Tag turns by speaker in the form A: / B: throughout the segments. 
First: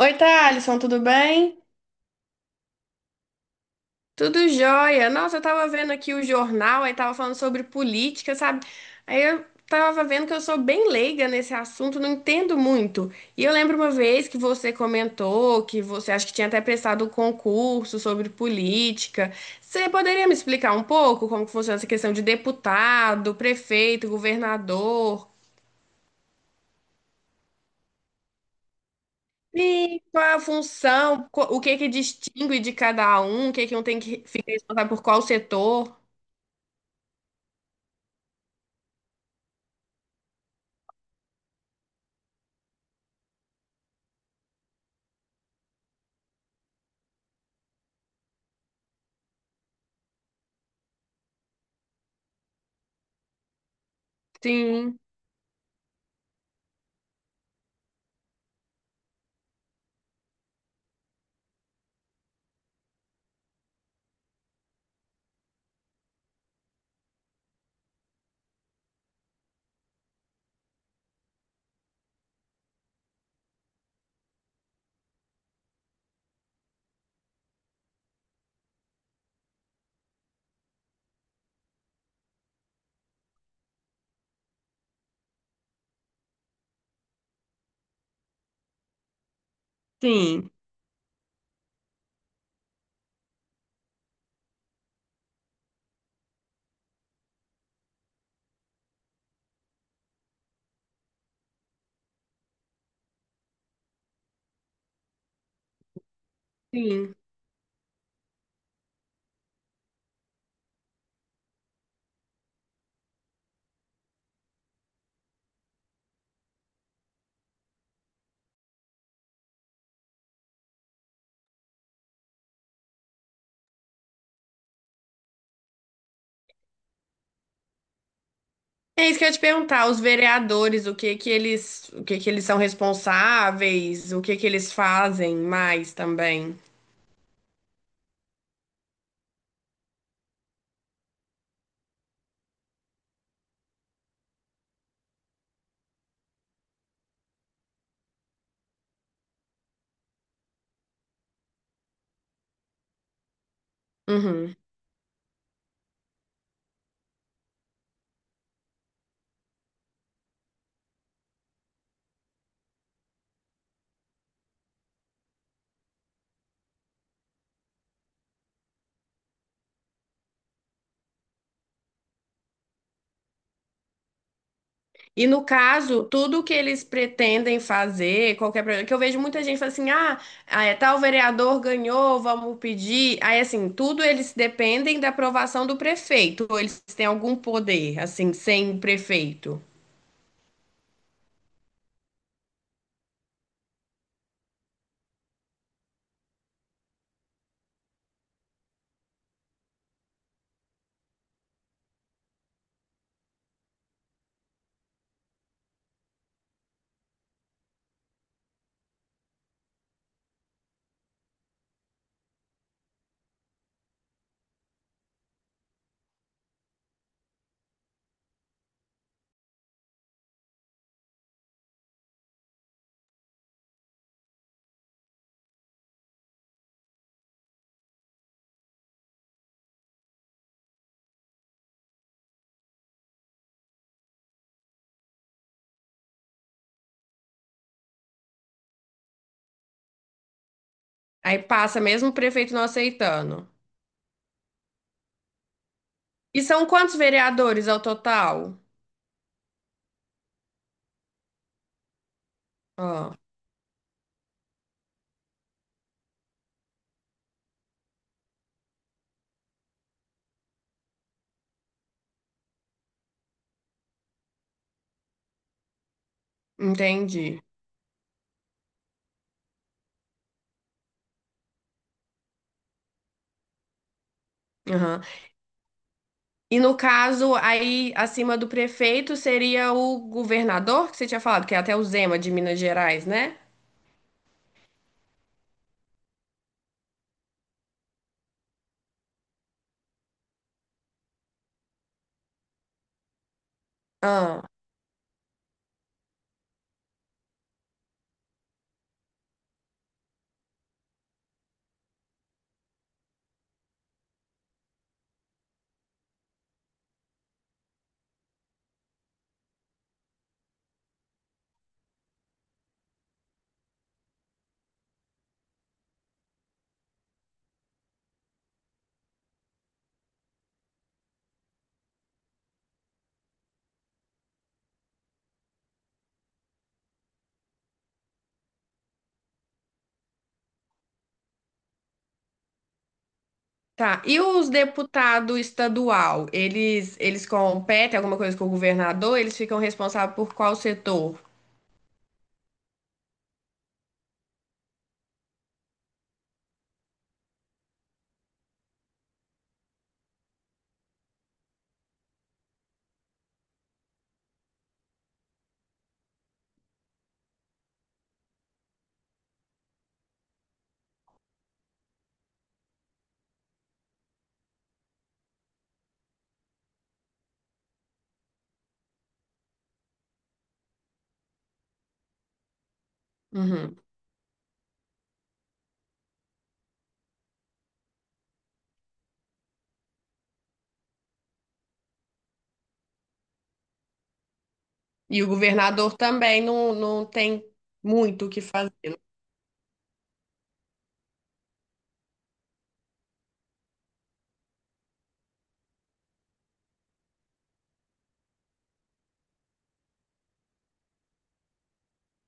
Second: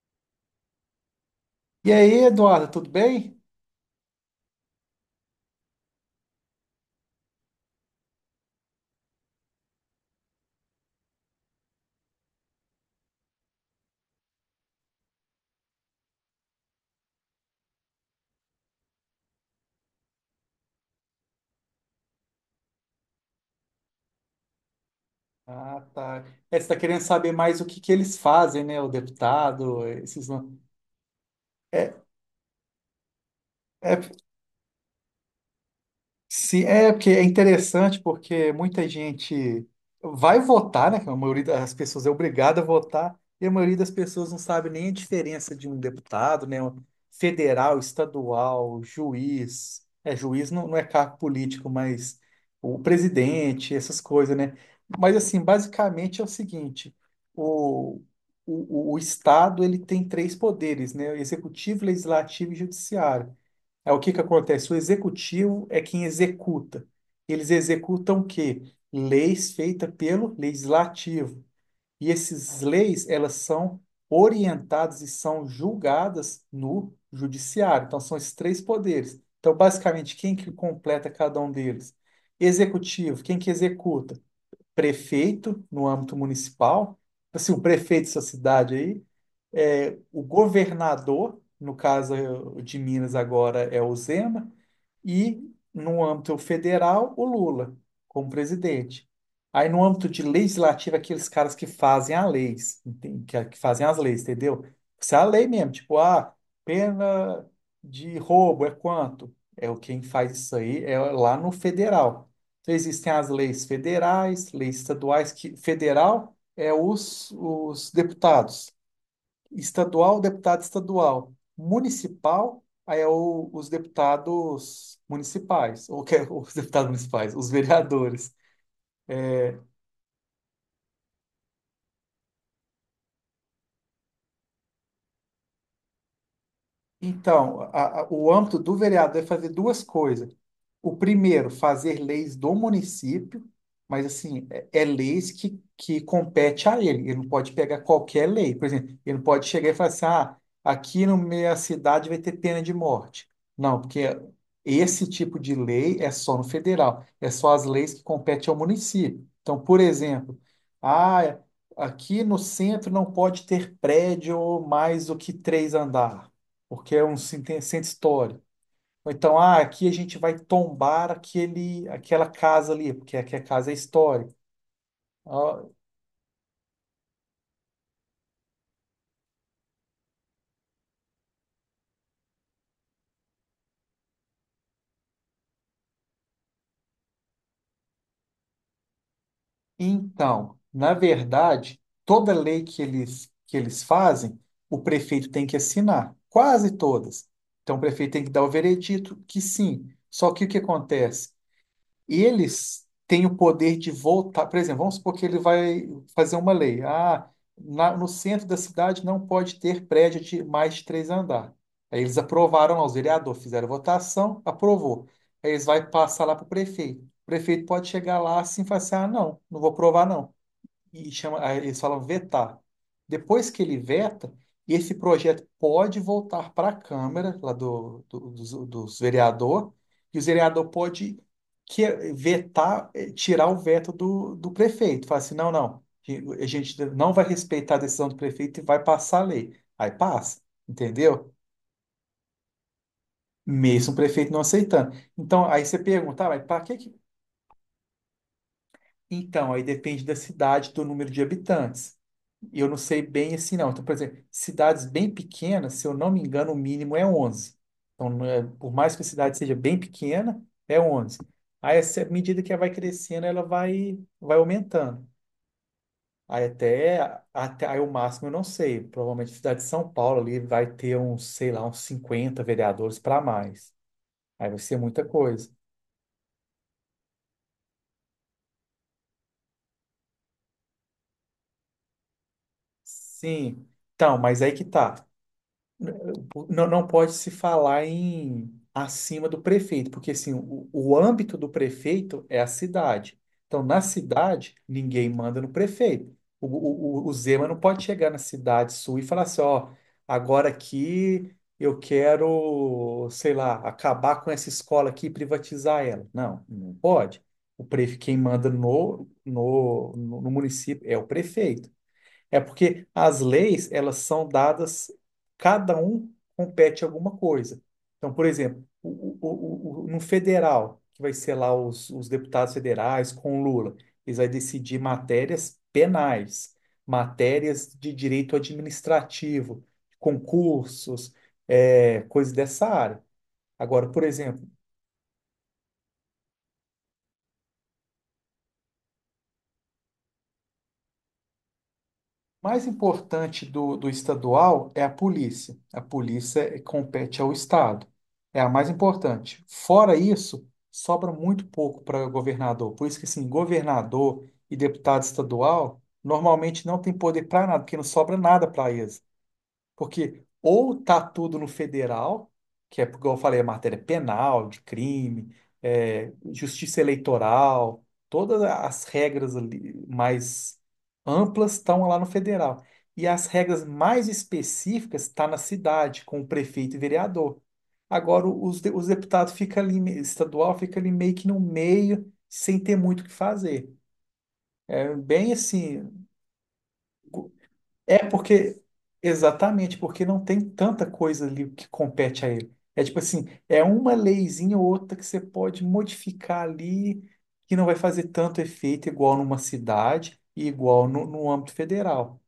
A: Oi, Thalisson, tudo bem?
B: E aí, Eduardo, tudo bem?
A: Tudo jóia. Nossa, eu tava vendo aqui o jornal, aí tava falando sobre política, sabe? Aí eu tava vendo que eu sou bem leiga nesse assunto, não entendo muito. E eu lembro uma vez que você comentou que você acho que tinha até prestado um concurso sobre política. Você poderia me explicar um pouco como que funciona essa questão de deputado, prefeito, governador?
B: Ah, tá. É, você está querendo saber mais o que que eles fazem, né? O deputado,
A: E qual
B: esses...
A: é a
B: no-
A: função, o que que
B: É,
A: distingue de cada um, o que que um tem
B: é
A: que ficar responsável por qual setor?
B: Sim, é porque é interessante porque muita gente vai votar, né? que A maioria das pessoas é obrigada a votar, e a maioria das pessoas não sabe nem a diferença de um deputado, né? Um federal, estadual, juiz. É, juiz não, não é cargo político, mas o presidente, essas coisas, né?
A: Sim,
B: Mas assim, basicamente é o seguinte: o, o Estado ele tem três poderes, né? Executivo, legislativo e judiciário. É o que que acontece? O executivo é quem executa. Eles executam o quê? Leis feitas pelo legislativo. E essas leis, elas são orientadas e são julgadas no judiciário. Então, são esses três poderes. Então, basicamente, quem que completa cada um deles? Executivo, quem que executa? Prefeito, no âmbito municipal. Assim, o prefeito da sua cidade aí, é, o
A: sim,
B: governador, no caso de Minas agora é o Zema, e no âmbito federal, o Lula como presidente. Aí no âmbito de legislativo, aqueles caras que fazem as leis, que que fazem as leis, entendeu? Isso é a lei mesmo, tipo, ah,
A: sim.
B: pena de roubo é quanto? É o quem faz isso aí, é lá no federal. Então existem as leis federais, leis estaduais, que federal é os deputados estadual, deputado estadual. Municipal, aí é os deputados municipais, ou que, é os deputados municipais, os vereadores.
A: É isso que eu ia te perguntar, os vereadores, o que que eles, o que que eles são responsáveis, o que que eles fazem mais também.
B: Então, o âmbito do vereador é fazer duas coisas. O primeiro, fazer leis do município, mas assim, é leis que compete a ele. Ele não pode pegar qualquer lei. Por exemplo, ele não pode chegar e falar assim, ah, aqui no meio da cidade vai ter pena de morte. Não, porque
A: Uhum.
B: esse tipo de lei é só no federal, é só as leis que competem ao município. Então, por exemplo, ah, aqui no centro não pode ter prédio mais do que três andares porque é um centro histórico. Ou então, ah, aqui a gente vai tombar aquela casa ali, porque aqui a casa é histórica.
A: E no
B: Ah.
A: caso, tudo que eles pretendem fazer, qualquer projeto, que eu vejo muita gente falando assim, ah, é, tal vereador ganhou, vamos pedir. Aí assim, tudo eles dependem da aprovação do prefeito, ou eles têm algum poder, assim, sem o prefeito.
B: Então, na verdade, toda lei que eles fazem, o prefeito tem que assinar, quase todas. Então, o prefeito tem que dar o veredito que sim. Só que o que acontece? E eles têm o poder de voltar. Por exemplo, vamos supor que ele vai fazer uma lei. Ah, no centro da cidade não pode ter prédio de mais de três andares. Aí eles aprovaram lá, os vereadores fizeram votação, aprovou. Aí eles vão passar lá para o prefeito. O prefeito pode chegar lá assim e falar assim: ah, não, não vou aprovar, não e chama, aí eles falam vetar. Depois que ele veta, esse projeto pode voltar para a Câmara, lá dos vereador, e o vereador pode que, tirar o veto do prefeito. Fala assim, não, não, a gente não vai respeitar a decisão do prefeito e vai passar a lei. Aí passa, entendeu?
A: Aí passa mesmo o prefeito não aceitando.
B: Mesmo o prefeito não aceitando. Então, aí você pergunta, ah,
A: E
B: mas para
A: são
B: que
A: quantos
B: que...
A: vereadores ao total?
B: Então, aí depende da cidade, do número de habitantes. E eu não sei
A: Ó,
B: bem assim, não. Então, por exemplo, cidades bem pequenas, se eu não me engano, o mínimo é 11. Então, não é- por mais que a cidade seja bem pequena, é 11. Aí, essa- à medida que ela vai crescendo, ela vai aumentando. Aí, até,
A: entendi.
B: até aí, o máximo eu não sei. Provavelmente, a cidade de São Paulo ali vai ter uns, sei lá, uns 50 vereadores para mais. Aí vai ser muita
A: Aham.
B: coisa.
A: E no caso, aí acima do prefeito seria o governador, que você tinha falado, que é até o Zema de Minas Gerais, né?
B: Sim. Então, mas aí que tá. Não, não pode se falar em acima do prefeito, porque assim, o âmbito do prefeito é a cidade. Então, na
A: Ah,
B: cidade, ninguém manda no prefeito. O Zema não pode chegar na cidade sul e falar assim, ó, agora aqui eu quero, sei lá, acabar com essa escola aqui e privatizar ela. Não, não pode. O prefeito, quem manda no município é o prefeito. É porque as leis, elas são dadas, cada um compete alguma coisa. Então, por exemplo, no federal, que vai ser lá os deputados federais com o Lula, eles vão decidir matérias penais, matérias de direito administrativo, concursos, é, coisas dessa área. Agora,
A: tá.
B: por
A: E
B: exemplo,
A: os deputados estadual, eles competem alguma coisa com o governador? Eles ficam responsáveis por qual setor?
B: mais importante do estadual é a polícia. A polícia compete ao estado. É a mais importante. Fora isso, sobra muito pouco para governador. Por isso que, assim, governador e deputado estadual normalmente não tem poder para nada, porque não sobra nada para eles. Porque ou tá tudo no federal, que é, como eu falei, a matéria penal, de crime, é, justiça eleitoral, todas as regras ali mais amplas estão lá no federal. E as regras
A: Uhum.
B: mais específicas estão na cidade, com o prefeito e vereador. Agora, os deputados fica ali, estadual fica ali meio que no meio, sem ter muito o que fazer. É
A: E o
B: bem
A: governador
B: assim,
A: também não, não tem
B: é
A: muito o que
B: porque,
A: fazer.
B: exatamente, porque não tem tanta coisa ali que compete a ele. É tipo assim, é uma leizinha ou outra que você pode modificar ali, que não vai fazer tanto efeito igual numa cidade e igual no âmbito federal.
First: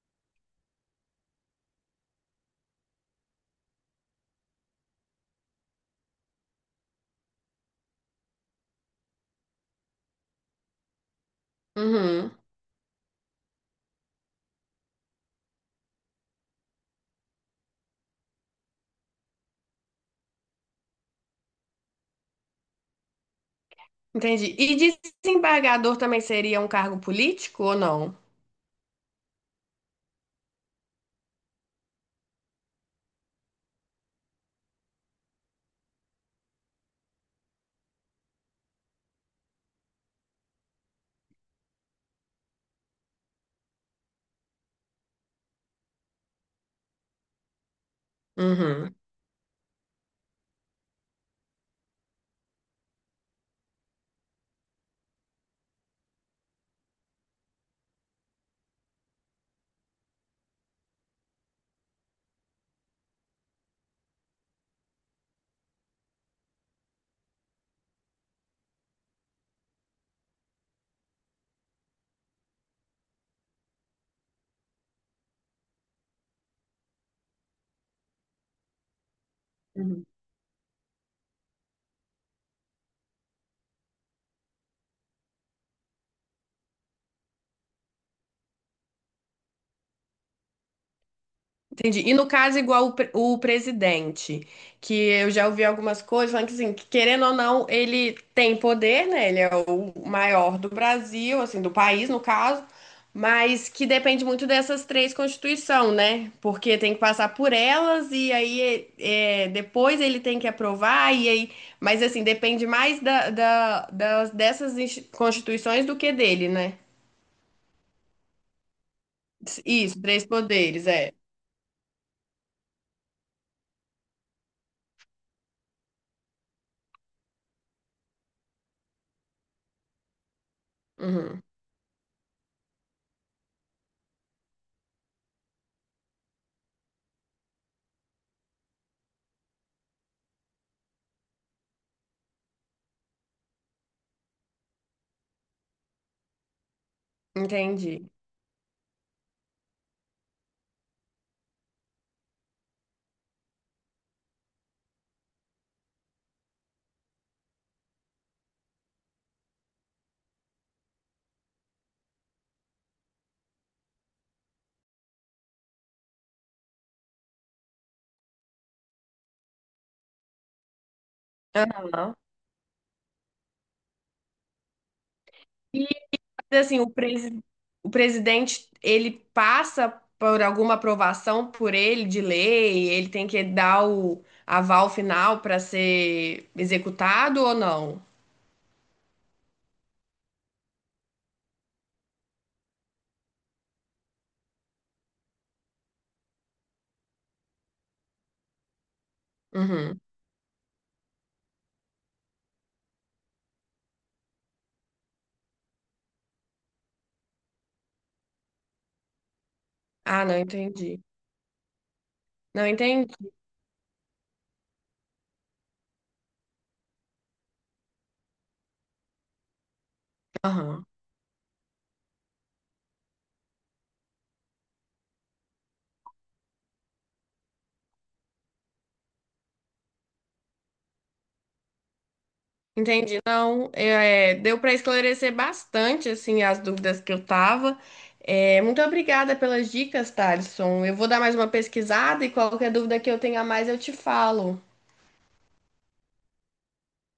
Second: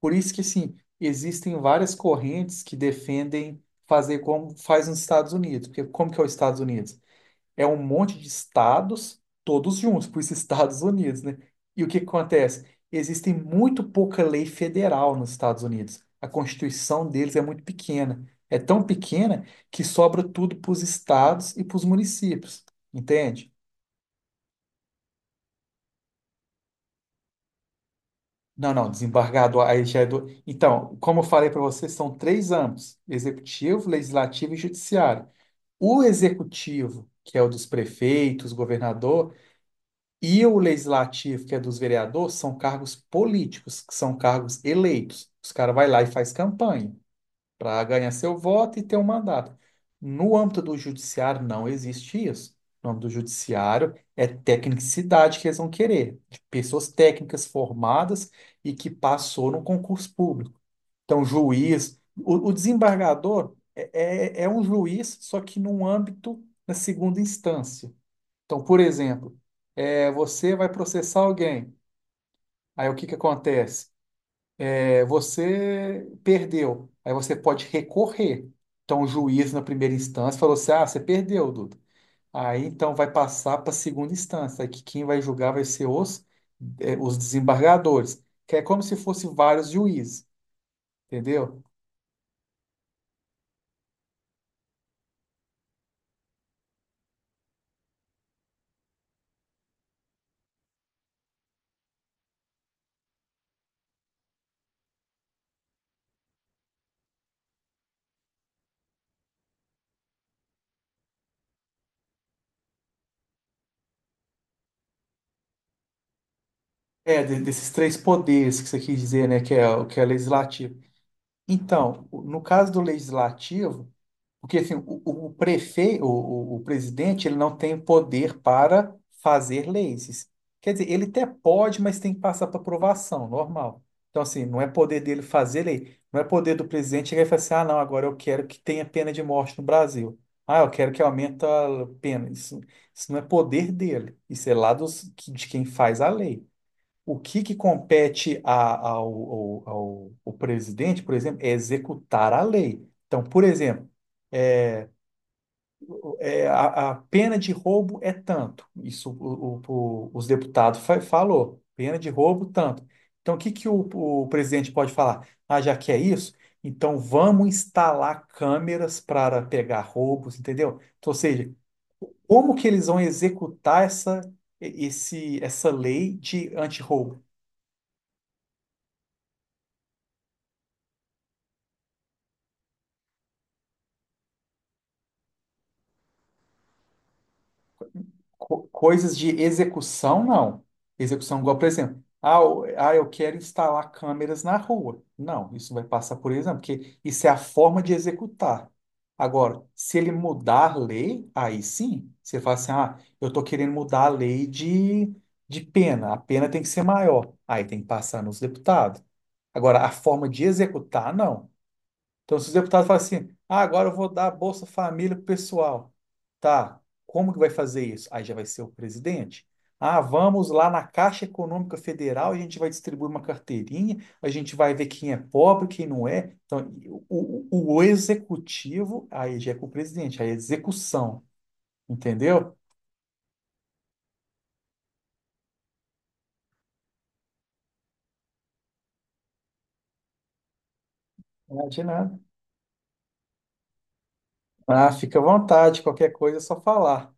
B: Por isso que, assim, existem várias correntes que defendem fazer como faz nos Estados Unidos. Porque como que é os Estados Unidos? É um monte de estados, todos juntos, por isso Estados Unidos, né? E o que que
A: Uhum.
B: acontece? Existem muito pouca lei federal nos Estados Unidos. A Constituição deles é muito pequena. É tão pequena que sobra tudo para os estados e para os municípios, entende?
A: Entendi. E desembargador também seria um cargo político ou não?
B: Não, não, desembargador, aí já é do... Então, como eu falei para vocês, são três âmbitos: executivo, legislativo e judiciário. O executivo, que é o dos prefeitos, governador, e o legislativo, que é dos vereadores, são cargos políticos, que são cargos eleitos. Os caras vai lá e faz campanha para ganhar seu voto e
A: Uhum,
B: ter um mandato. No âmbito do judiciário, não existe isso. No âmbito do judiciário, é tecnicidade que eles vão querer, de pessoas técnicas formadas e que passou no concurso público. Então, juiz, o desembargador é um juiz, só que num âmbito na segunda instância. Então, por exemplo, aí você vai processar alguém. Aí o que que acontece? É, você perdeu. Aí você pode recorrer. Então o juiz na primeira instância falou assim: "Ah, você perdeu, Duda". Aí então vai passar para a segunda instância, aí que quem vai julgar vai ser os desembargadores, que é como se fosse vários juízes, entendeu?
A: entendi. E no caso, igual o, o presidente, que eu já ouvi algumas coisas falando que, assim, que, querendo ou não, ele tem poder, né? Ele é o maior do Brasil, assim, do país, no caso, mas que depende muito dessas três constituições, né? Porque tem que passar por elas e aí é, é, depois ele tem que aprovar, e aí. Mas, assim, depende mais dessas constituições do que dele, né?
B: É, desses três poderes que você quis dizer, né, que é o que
A: Isso,
B: é
A: três
B: legislativo.
A: poderes, é.
B: Então, no caso do legislativo, porque assim, o prefeito, o presidente, ele não tem poder para fazer leis. Quer dizer, ele até
A: Uhum,
B: pode, mas tem que passar para aprovação, normal. Então, assim, não é poder dele fazer lei, não é poder do presidente chegar e falar assim, ah, não, agora eu quero que tenha pena de morte no Brasil. Ah, eu quero que aumente a pena. Isso, isso não é poder dele, isso é lá dos, de quem faz a lei. O que que
A: entendi.
B: compete ao presidente, por exemplo, é executar a lei. Então, por exemplo, é, a pena de roubo é tanto. Isso os deputados falou. Pena de roubo, tanto. Então, o que que o presidente pode falar? Ah, já que é isso, então vamos instalar câmeras para pegar roubos, entendeu? Então, ou seja,
A: Aham.
B: como que eles vão executar essa
A: E
B: lei de
A: assim,
B: antirroubo?
A: o presidente, ele passa por alguma aprovação por ele de lei, ele tem que dar o aval final para ser executado ou não?
B: Coisas de execução, não. Execução, igual, por exemplo, ah, eu quero instalar câmeras na rua. Não, isso vai passar por exemplo, porque isso é a forma de executar. Agora, se
A: Uhum.
B: ele mudar a lei, aí sim, você fala assim, ah, eu estou querendo mudar a lei de pena, a pena tem que ser maior, aí tem que passar nos deputados. Agora, a
A: Ah,
B: forma
A: não
B: de
A: entendi.
B: executar, não. Então, se os
A: Não
B: deputados falam assim,
A: entendi.
B: ah, agora eu vou dar Bolsa Família pro pessoal. Tá, como que vai fazer isso? Aí já vai ser o presidente. Ah, vamos lá
A: Aham.
B: na Caixa Econômica Federal, a gente vai distribuir uma carteirinha, a gente vai ver quem é pobre, quem não é. Então, o executivo, aí já é com o presidente, aí é execução, entendeu?
A: Entendi. Não, é, é, deu para esclarecer bastante assim as dúvidas que eu tava. É, muito obrigada pelas dicas, Thalisson. Eu vou dar mais uma
B: Ah, de nada.
A: pesquisada e qualquer dúvida que eu tenha mais eu te falo.
B: Ah, fica à vontade, qualquer coisa é só falar.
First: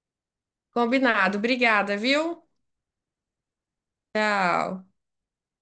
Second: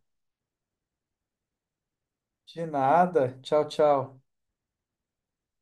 A: Combinado. Obrigada, viu?
B: De nada. Tchau, tchau.
A: Tchau.